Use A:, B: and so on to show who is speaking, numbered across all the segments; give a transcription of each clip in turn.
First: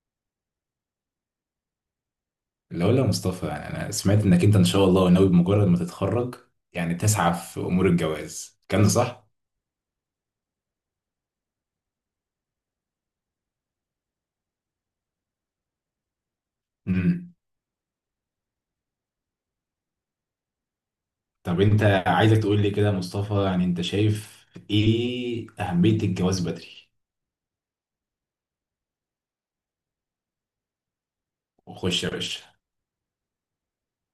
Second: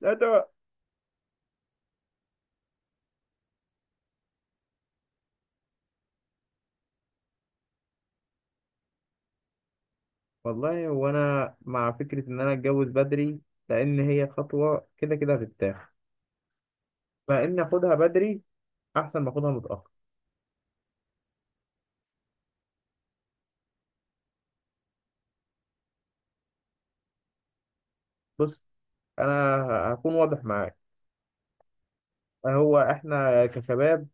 A: لا، ده.
B: لا، ولا مصطفى، يعني انا سمعت انك انت ان شاء الله ناوي بمجرد ما تتخرج يعني تسعى في امور الجواز، كان ده صح؟
A: والله وانا مع فكرة ان انا اتجوز بدري لان هي خطوة كده كده هتتاخد.
B: امم.
A: فان اخدها بدري احسن ما اخدها متأخر.
B: طب انت عايزك تقول لي كده يا مصطفى، يعني انت شايف ايه اهمية الجواز بدري؟
A: بص، انا هكون واضح معاك.
B: وخش يا باشا.
A: هو احنا كشباب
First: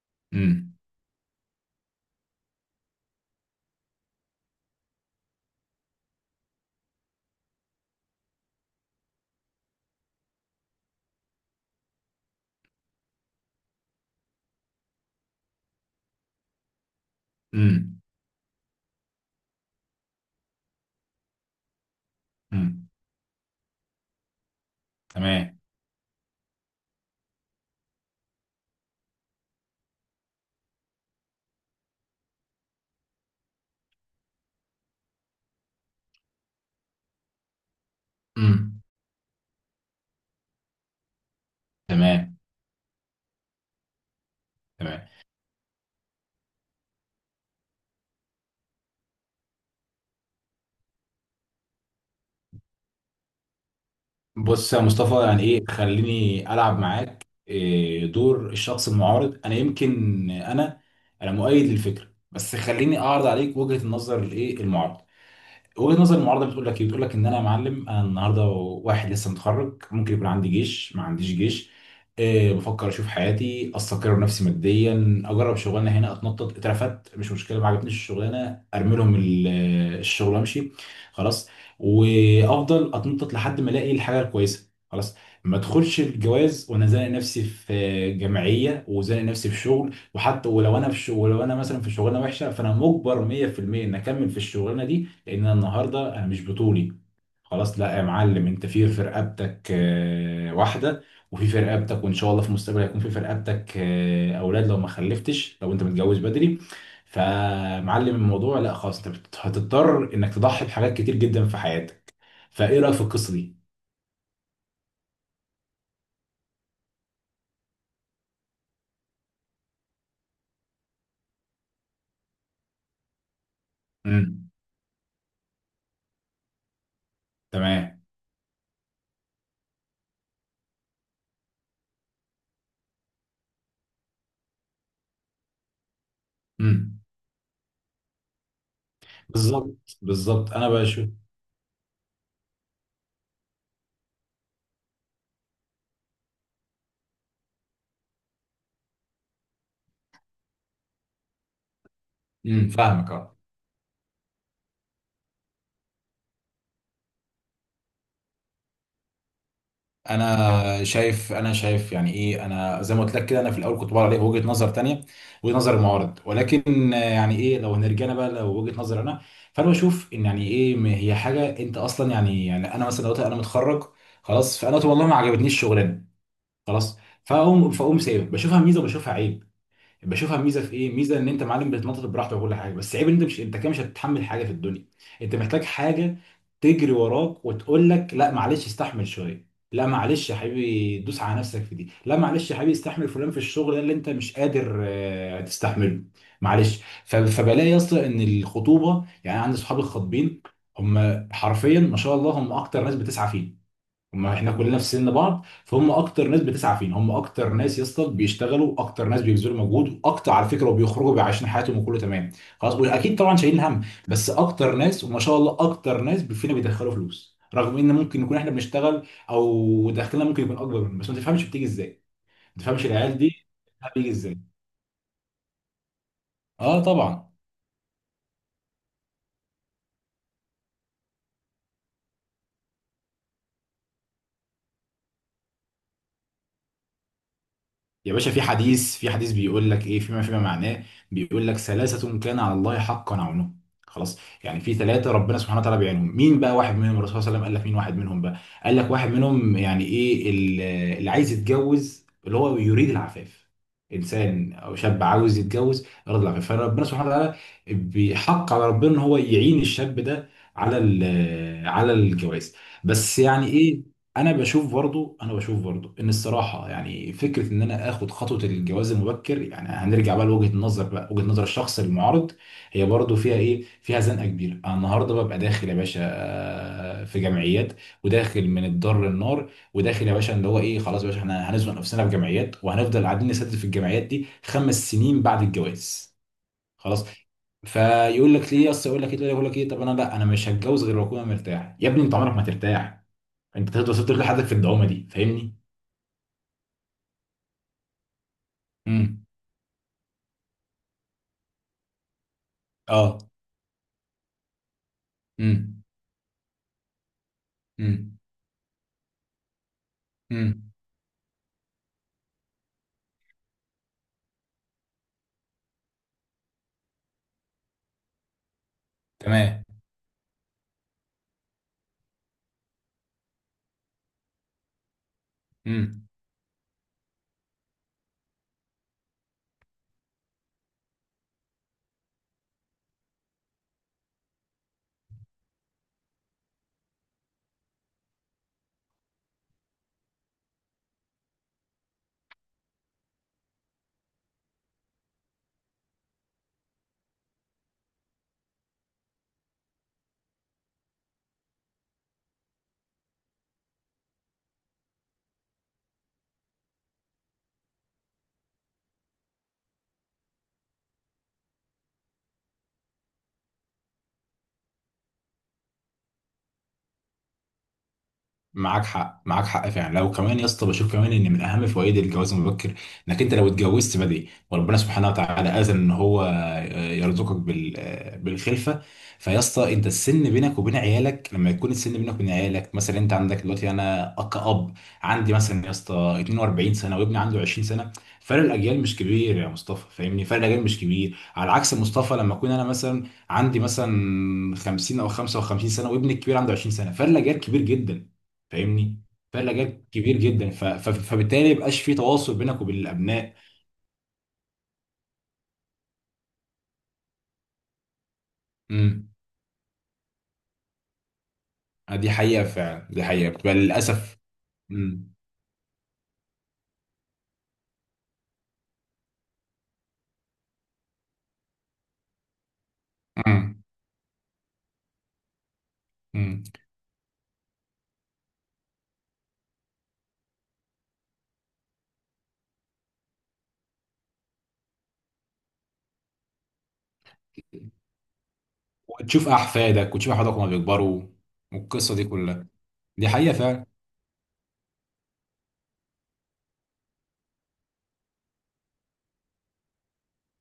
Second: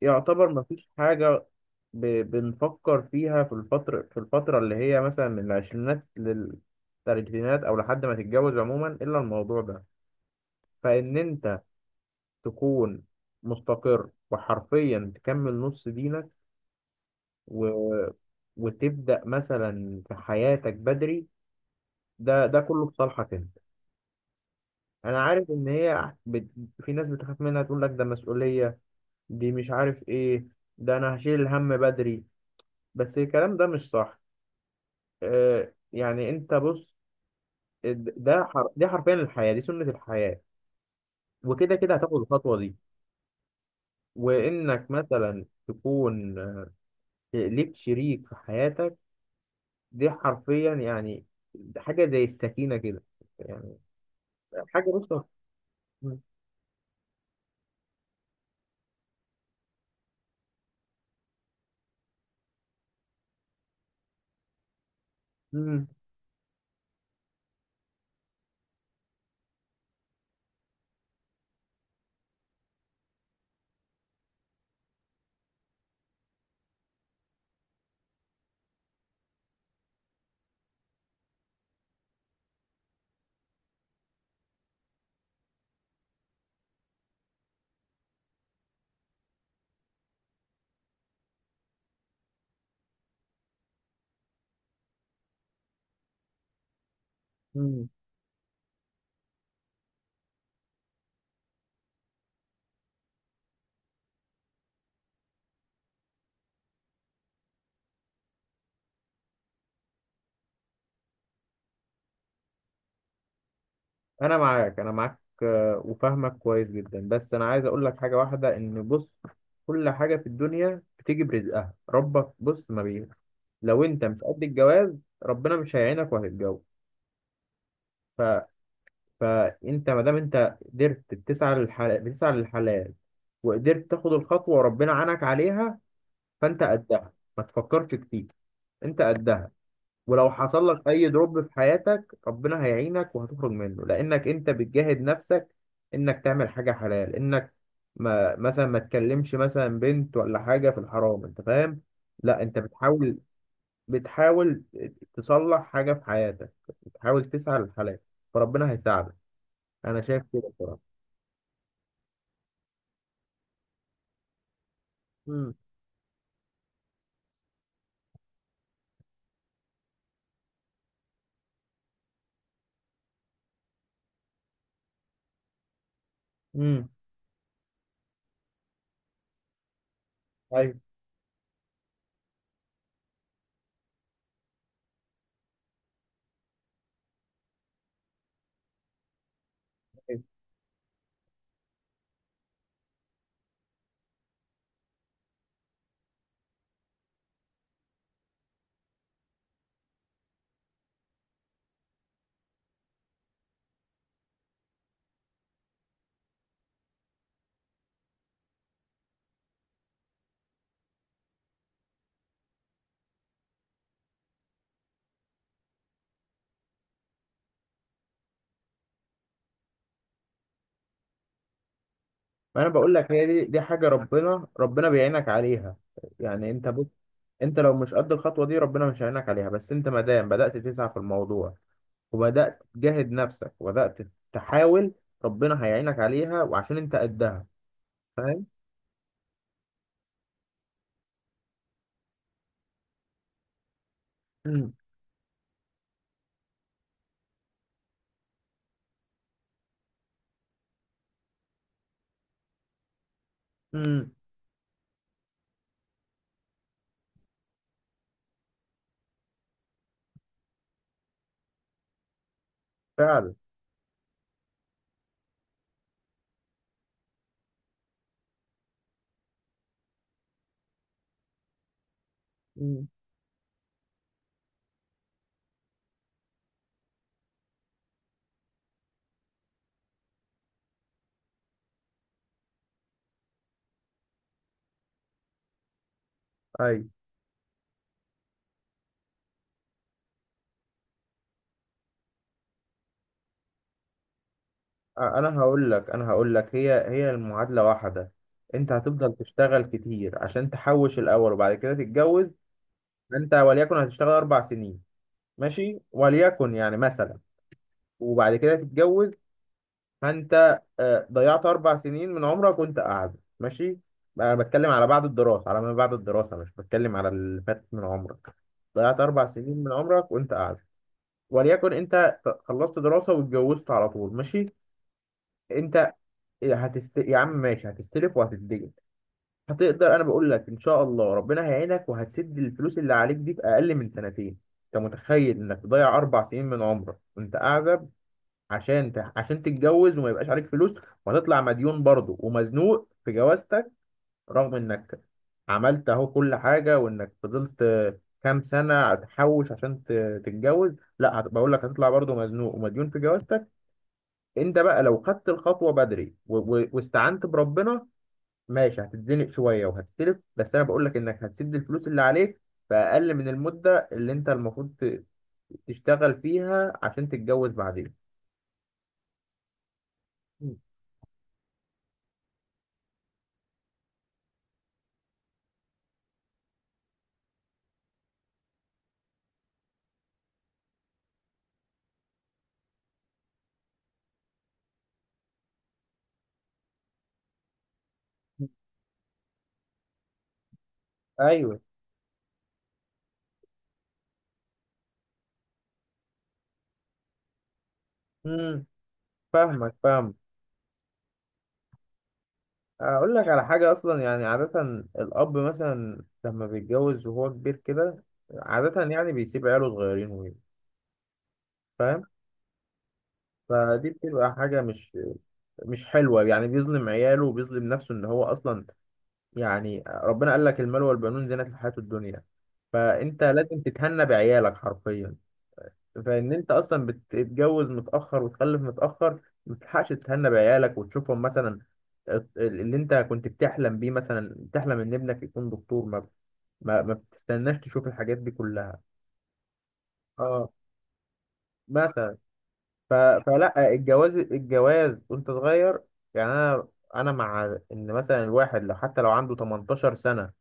A: يعتبر
B: امم.
A: مفيش حاجة. بنفكر فيها في الفترة اللي هي مثلا من العشرينات للثلاثينات او لحد ما تتجوز عموما الا الموضوع ده. فان انت تكون مستقر وحرفيا تكمل نص دينك و...
B: امم.
A: وتبدأ مثلا في حياتك بدري. ده كله
B: امم.
A: في صالحك انت. انا عارف
B: تمام.
A: ان هي. في ناس بتخاف منها تقول لك ده مسؤولية، دي مش عارف ايه، ده انا هشيل الهم بدري. بس الكلام ده مش صح. يعني انت بص.
B: امم.
A: دي حرفيا الحياة، دي سنة الحياة. وكده كده هتاخد
B: تمام.
A: الخطوة دي وانك
B: تمام.
A: مثلا تكون ليك شريك في حياتك. دي حرفيا يعني حاجة زي السكينة كده، يعني
B: بص يا
A: حاجة، بص.
B: مصطفى، يعني ايه، خليني العب معاك إيه دور الشخص المعارض. انا يمكن انا انا مؤيد للفكرة بس خليني اعرض عليك وجهة النظر الايه المعارض.
A: مم.
B: وجهة نظر المعارضة بتقول لك ايه؟ بتقول لك ان انا يا معلم، انا النهارده واحد لسه متخرج، ممكن يكون عندي جيش ما عنديش جيش، أه، بفكر اشوف حياتي، استقر نفسي ماديا، اجرب شغلانه هنا، اتنطط، اترفدت مش مشكله، ما عجبتنيش الشغلانه ارمي لهم الشغل وامشي. خلاص. وافضل اتنطط لحد ما الاقي الحاجه الكويسه، خلاص. ما ادخلش الجواز وانا زانق نفسي في جمعيه، وزانق نفسي في شغل، وحتى ولو انا في شغل، ولو انا مثلا في شغلانه وحشه فانا مجبر 100% ان اكمل في الشغلانه دي لان انا النهارده انا مش بطولي. خلاص.
A: مم.
B: لا يا معلم، انت في رقبتك واحده، وفي رقبتك، وان شاء الله في المستقبل هيكون في رقبتك اولاد لو ما خلفتش، لو انت متجوز بدري. فمعلم الموضوع، لا خلاص انت هتضطر انك تضحي بحاجات كتير جدا في حياتك. فايه رايك في القصه دي؟
A: انا معاك، وفاهمك كويس جدا. بس انا عايز اقول لك حاجه واحده، ان بص، كل حاجه في الدنيا بتيجي برزقها، ربك بص ما بيه. لو انت مش قد
B: امم.
A: الجواز ربنا مش هيعينك وهتتجوز.
B: تمام.
A: ف... فانت ما دام انت قدرت بتسعى للحلال بتسعى للحلال وقدرت تاخد الخطوه وربنا عانك عليها، فانت
B: امم.
A: قدها، ما تفكرش كتير. انت قدها.
B: بالظبط،
A: ولو
B: بالظبط
A: حصل
B: انا
A: لك
B: بشوف.
A: اي دروب في حياتك ربنا هيعينك وهتخرج منه، لانك انت بتجاهد نفسك انك تعمل حاجه حلال، انك ما مثلا ما تكلمش مثلا بنت ولا حاجه في الحرام. انت فاهم؟ لا، انت
B: امم، فاهمك،
A: بتحاول،
B: اه.
A: بتحاول تصلح حاجه في حياتك، بتحاول تسعى للحلال فربنا هيساعدك. انا شايف كده
B: انا
A: بصراحه.
B: شايف انا شايف يعني ايه، انا زي ما قلت لك كده انا في الاول كنت بقول عليه وجهه نظر تانية،
A: امم.
B: وجهه نظر المعارض، ولكن يعني ايه، لو هنرجعنا بقى لو وجهه نظر انا. فانا بشوف ان، يعني ايه، هي حاجه انت اصلا، يعني انا مثلا دلوقتي انا متخرج خلاص، فانا قلت والله ما عجبتنيش الشغلانه،
A: امم.
B: خلاص. فاقوم سايب، بشوفها ميزه وبشوفها عيب. بشوفها ميزه في
A: ايوه.
B: ايه؟ ميزه ان انت معلم بتتنطط براحتك وكل حاجه، بس عيب ان انت مش، انت كده مش هتتحمل حاجه في الدنيا. انت محتاج حاجه تجري وراك وتقول لك، لا معلش استحمل شويه، لا معلش يا حبيبي دوس على نفسك في دي، لا معلش يا حبيبي استحمل فلان في الشغل ده اللي انت مش قادر تستحمله. معلش، فبلاقي يا اسطى ان الخطوبه، يعني عندي صحابي الخطبين هم حرفيا ما شاء الله هم اكتر ناس بتسعى فيه. ما احنا كلنا في سن بعض، فهم اكتر ناس بتسعى فينا، هم اكتر ناس يا اسطى بيشتغلوا، اكتر ناس بيبذلوا مجهود، واكتر على فكره، وبيخرجوا بيعيشوا حياتهم وكله تمام. خلاص. واكيد طبعا شايلين هم، بس اكتر ناس وما شاء الله اكتر ناس فينا بيدخلوا فلوس، رغم ان ممكن نكون احنا بنشتغل او دخلنا ممكن يكون اكبر منه، بس ما تفهمش بتيجي ازاي.
A: ما
B: ما
A: انا
B: تفهمش
A: بقول لك
B: العيال
A: هي
B: دي
A: دي حاجه
B: بتيجي ازاي.
A: ربنا بيعينك عليها. يعني انت
B: اه
A: بص،
B: طبعا.
A: انت لو مش قد الخطوه دي ربنا مش هيعينك عليها. بس انت ما دام بدات تسعى في الموضوع وبدات تجاهد نفسك وبدات تحاول، ربنا هيعينك عليها وعشان انت قدها.
B: يا باشا، في
A: فاهم.
B: حديث في حديث بيقول لك ايه، فيما معناه، بيقول لك ثلاثة كان على الله حقا عونه. خلاص. يعني
A: امم.
B: في ثلاثة ربنا سبحانه وتعالى بيعينهم، مين بقى واحد منهم؟ الرسول صلى الله عليه وسلم قال لك مين واحد منهم بقى؟ قال لك واحد منهم، يعني ايه، اللي عايز يتجوز، اللي هو يريد العفاف.
A: امم.
B: انسان او شاب عاوز يتجوز يريد العفاف، فربنا سبحانه وتعالى بيحق على ربنا ان هو يعين الشاب ده على على الجواز. بس
A: فعلا.
B: يعني إيه، انا بشوف برضو ان الصراحه يعني فكره ان انا اخد خطوه الجواز المبكر، يعني هنرجع بقى لوجهه النظر بقى، وجهه نظر الشخص المعارض، هي
A: امم.
B: برضو فيها ايه، فيها زنقه كبيره. انا النهارده ببقى داخل يا باشا في جمعيات، وداخل من الدار للنار، وداخل يا باشا اللي هو ايه، خلاص يا باشا احنا هنزنق نفسنا في جمعيات، وهنفضل قاعدين نسدد في الجمعيات دي خمس سنين بعد الجواز،
A: اي.
B: خلاص. فيقول لك ليه اصل، يقول لك ايه، طب انا لا، انا مش هتجوز غير لما اكون مرتاح. يا ابني انت عمرك ما ترتاح، انت تقدر وصلت لحدك في الدعومه دي،
A: انا
B: فاهمني؟
A: هقول لك انا هقول لك هي المعادله واحده. انت هتفضل
B: امم.
A: تشتغل كتير عشان تحوش الاول وبعد كده تتجوز.
B: اه.
A: انت وليكن هتشتغل اربع سنين، ماشي،
B: امم.
A: وليكن يعني مثلا،
B: امم.
A: وبعد كده تتجوز. فانت
B: امم.
A: ضيعت اربع سنين من عمرك وانت قاعد ماشي. انا بتكلم على بعد الدراسه، على ما بعد الدراسه، مش بتكلم على اللي فات من عمرك. ضيعت اربع سنين
B: تمام.
A: من عمرك وانت قاعد. وليكن انت خلصت دراسه واتجوزت على طول، ماشي. انت
B: امم.
A: يا عم، ماشي، هتستلف وهتتدين. هتقدر، انا بقول لك ان شاء الله ربنا هيعينك وهتسد الفلوس اللي عليك دي في اقل من سنتين. انت متخيل انك تضيع اربع سنين من عمرك وانت قاعد عشان تتجوز وما يبقاش عليك فلوس. وهتطلع مديون برضه ومزنوق في جوازتك، رغم انك عملت اهو كل حاجة وانك فضلت كام سنة تحوش عشان تتجوز. لا، بقول لك هتطلع برضه مزنوق ومديون في جوازتك. انت بقى لو خدت الخطوة بدري و... و... واستعنت بربنا، ماشي، هتتزنق شوية وهتستلف، بس انا بقول لك انك هتسد الفلوس اللي عليك في اقل من المدة اللي انت المفروض تشتغل فيها عشان تتجوز بعدين.
B: معاك حق، معاك حق فعلا. لو كمان يا
A: مم.
B: اسطى بشوف كمان ان من اهم فوائد الجواز المبكر انك انت لو اتجوزت بدري وربنا سبحانه وتعالى اذن ان هو يرزقك بالخلفه، فيا اسطى انت السن بينك وبين عيالك، لما يكون السن بينك وبين عيالك مثلا، انت عندك دلوقتي انا كأب عندي مثلا يا اسطى 42 سنه وابني عنده 20 سنه، فرق الاجيال مش كبير يا مصطفى، فاهمني؟ فرق الاجيال مش كبير. على
A: ايوه.
B: عكس مصطفى لما اكون انا مثلا عندي مثلا 50 او 55 سنه وابني الكبير عنده 20 سنه، فرق الاجيال كبير جدا،
A: مم.
B: فاهمني؟ فرق
A: فاهمك.
B: الاجيال
A: فاهم.
B: كبير جدا، فبالتالي ما يبقاش في تواصل بينك وبين
A: اقول لك
B: الابناء.
A: على حاجه اصلا، يعني عاده الاب مثلا لما بيتجوز وهو كبير كده، عاده
B: امم.
A: يعني بيسيب عياله صغيرين. فاهم.
B: دي حقيقه فعلا، دي حقيقه بتبقى
A: فدي
B: للاسف.
A: بتبقى حاجه مش
B: امم.
A: مش حلوه، يعني بيظلم عياله وبيظلم نفسه، ان هو اصلا، يعني ربنا قال لك المال والبنون زينة الحياه الدنيا. فانت لازم
B: امم.
A: تتهنى بعيالك حرفيا. فان
B: أمم.
A: انت اصلا بتتجوز متاخر وتخلف متاخر ما بتلحقش تتهنى بعيالك وتشوفهم، مثلا اللي انت كنت بتحلم بيه، مثلا بتحلم ان ابنك يكون دكتور، ما ما بتستناش تشوف الحاجات دي كلها.
B: وتشوف احفادك،
A: اه
B: وهما بيكبروا والقصه دي
A: مثلا.
B: كلها.
A: ف...
B: دي حقيقه فعلا.
A: فلا، الجواز الجواز وانت صغير. يعني انا مع ان مثلا الواحد لو حتى لو عنده 18 سنة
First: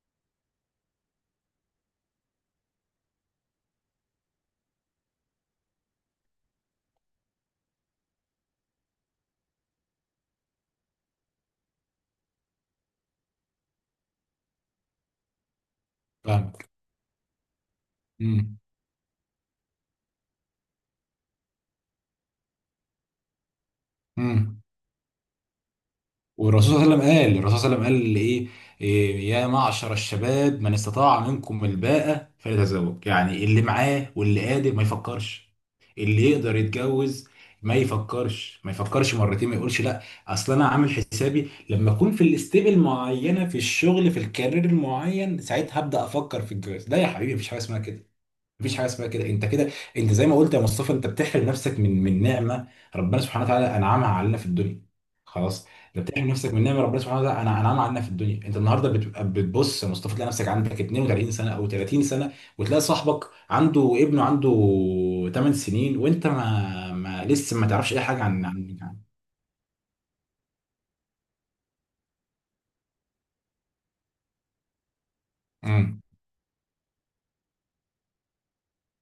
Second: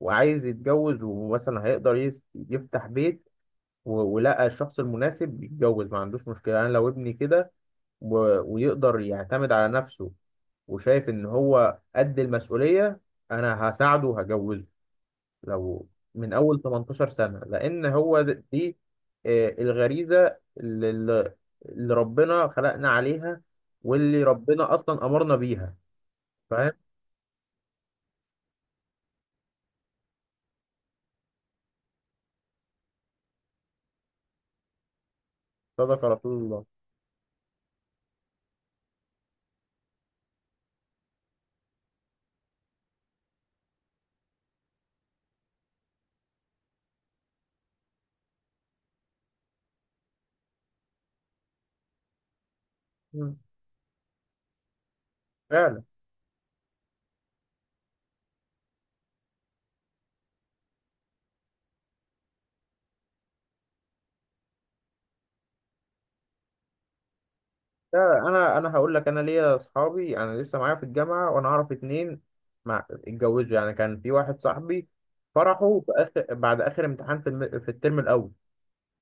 A: وعايز يتجوز، ومثلا هيقدر يفتح بيت و... ولقى الشخص المناسب يتجوز، ما عندوش مشكلة. انا لو ابني كده و- ويقدر يعتمد على نفسه وشايف ان هو قد المسؤولية، انا هساعده وهجوزه لو من اول
B: فاهمك.
A: 18 سنة، لان هو
B: امم.
A: دي الغريزة اللي ربنا خلقنا عليها واللي
B: امم.
A: ربنا اصلا امرنا بيها. فاهم.
B: والرسول صلى الله عليه وسلم قال، الرسول صلى الله عليه وسلم قال ايه، إيه، يا معشر الشباب من استطاع منكم الباءة فليتزوج. يعني اللي معاه واللي قادر ما يفكرش،
A: صدق
B: اللي
A: رسول
B: يقدر
A: الله.
B: يتجوز ما يفكرش مرتين ما يقولش لا. اصل انا عامل حسابي لما اكون في الاستيب المعينه في الشغل، في الكارير المعين، ساعتها هبدا افكر في الجواز. لا يا حبيبي مفيش حاجه اسمها كده، مفيش حاجه اسمها كده. انت كده انت زي ما قلت يا مصطفى، انت بتحرم نفسك من نعمه ربنا
A: مم.
B: سبحانه وتعالى انعمها علينا في الدنيا. خلاص.
A: فعلا.
B: انت بتحرم نفسك من نعمه ربنا سبحانه وتعالى انعمها علينا في الدنيا. انت النهارده بتبقى بتبص يا مصطفى تلاقي نفسك عندك 32 سنه او 30 سنه، وتلاقي صاحبك عنده ابنه عنده 8 سنين، وانت ما لسه ما تعرفش اي
A: لا،
B: حاجه
A: انا هقول لك، انا ليا اصحابي، انا لسه معايا في الجامعه وانا اعرف اتنين مع اتجوزوا، يعني كان في واحد صاحبي فرحه في
B: امم.
A: اخر، بعد اخر امتحان، في الترم الاول.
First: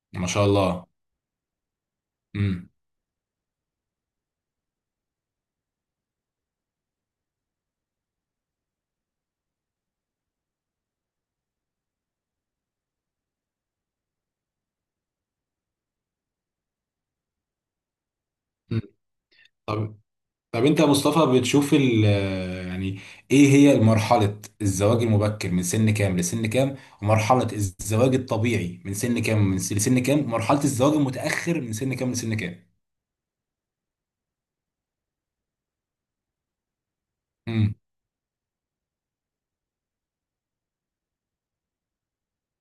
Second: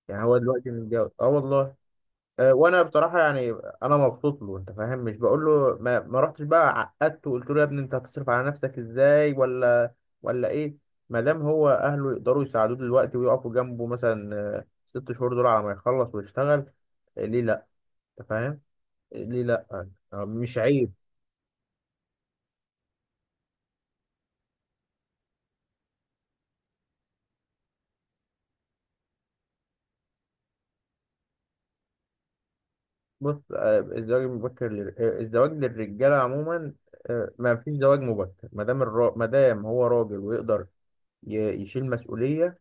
A: يعني
B: ما
A: هو
B: شاء
A: دلوقتي
B: الله.
A: متجوز، اه والله.
B: امم.
A: وانا بصراحه يعني انا مبسوط له، انت فاهم، مش بقول له ما رحتش بقى عقدته وقلت له يا ابني انت هتصرف على نفسك ازاي، ولا ايه. ما دام هو اهله يقدروا يساعدوه دلوقتي ويقفوا جنبه مثلا ست شهور دول على ما يخلص ويشتغل، ليه لا؟ انت فاهم.
B: أمم.
A: ليه لأ؟
B: طب
A: مش
B: طب انت يا
A: عيب.
B: مصطفى بتشوف يعني ايه هي مرحلة الزواج المبكر من سن كام لسن كام؟ ومرحلة الزواج الطبيعي من سن كام، لسن كام؟ ومرحلة الزواج المتأخر من سن كام لسن كام؟
A: بص، الزواج المبكر الزواج للرجالة عموما ما فيش
B: امم.
A: زواج مبكر، ما دام هو راجل ويقدر يشيل مسؤولية.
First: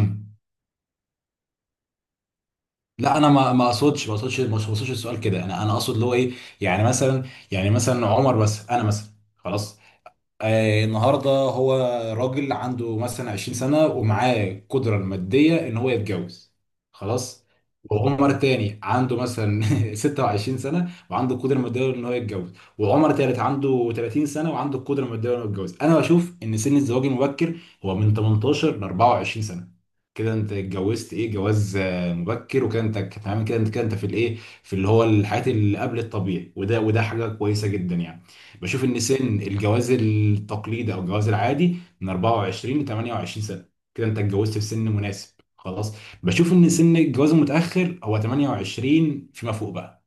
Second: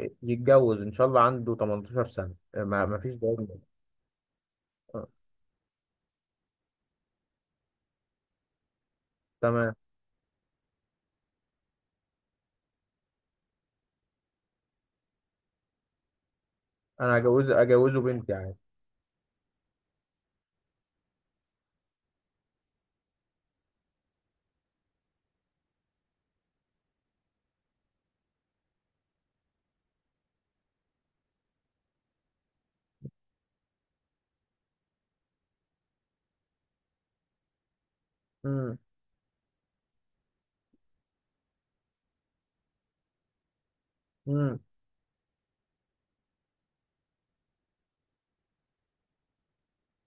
A: يتجوز إن شاء الله عنده 18 سنة. ما فيش
B: لا انا
A: زواج
B: ما
A: مبكر.
B: ما اقصدش، ما اقصدش ما اقصدش
A: آه،
B: السؤال كده. انا اقصد اللي هو ايه، يعني مثلا يعني مثلا عمر بس انا مثلا،
A: تمام.
B: خلاص النهارده هو راجل عنده مثلا 20 سنه ومعاه قدره الماديه ان هو يتجوز،
A: أنا
B: خلاص.
A: هجوز، أجوزه
B: وعمر
A: بنتي عادي.
B: تاني عنده مثلا 26 سنه وعنده القدره الماديه ان هو يتجوز. وعمر تالت عنده 30 سنه وعنده القدره الماديه ان هو يتجوز. انا بشوف ان سن الزواج المبكر هو من 18 ل 24 سنه، كده انت اتجوزت ايه، جواز مبكر، وكده انت تمام، كده انت كده انت في الايه، في اللي هو الحياه اللي قبل الطبيعي، وده حاجه كويسه جدا يعني.
A: مم،
B: بشوف ان سن الجواز التقليدي او الجواز العادي من 24 ل 28 سنه، كده انت اتجوزت
A: مم،
B: في سن مناسب، خلاص. بشوف ان سن الجواز المتاخر هو 28 فيما فوق بقى،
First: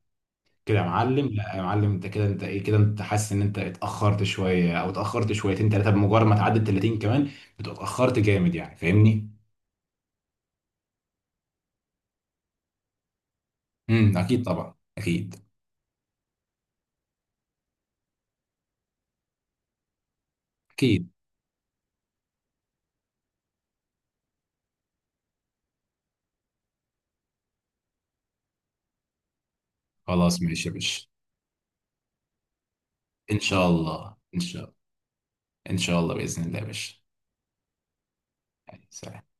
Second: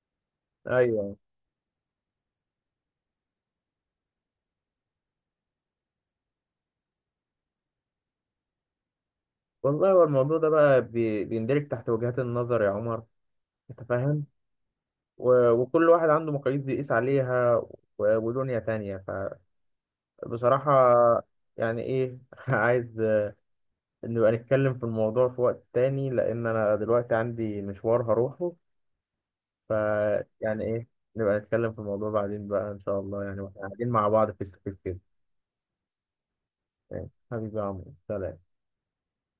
B: كده يا
A: أيوه.
B: معلم لا يا معلم انت كده انت ايه، كده انت حاسس ان انت اتاخرت شويه او اتاخرت شويتين ثلاثه، بمجرد ما تعدي ال 30 كمان بتبقى اتاخرت جامد، يعني فاهمني؟
A: والله هو الموضوع ده بقى بيندرج تحت وجهات النظر يا عمر. أنت
B: امم.
A: فاهم،
B: اكيد طبعا، اكيد،
A: و... وكل واحد عنده مقاييس بيقيس عليها، و... ودنيا تانية بصراحة.
B: اكيد.
A: يعني إيه، عايز نبقى نتكلم في الموضوع في وقت تاني، لأن أنا دلوقتي عندي مشوار هروحه.
B: خلاص
A: فيعني
B: ماشي يا
A: إيه،
B: باشا.
A: نبقى نتكلم في الموضوع بعدين بقى إن شاء الله، يعني
B: ان
A: وإحنا
B: شاء
A: قاعدين مع
B: الله،
A: بعض
B: ان
A: فيس تو
B: شاء
A: فيس
B: الله.
A: كده.
B: ان شاء الله باذن الله يا باشا.
A: ماشي. حبيبي يا عمرو، سلام.
B: يعني سلام.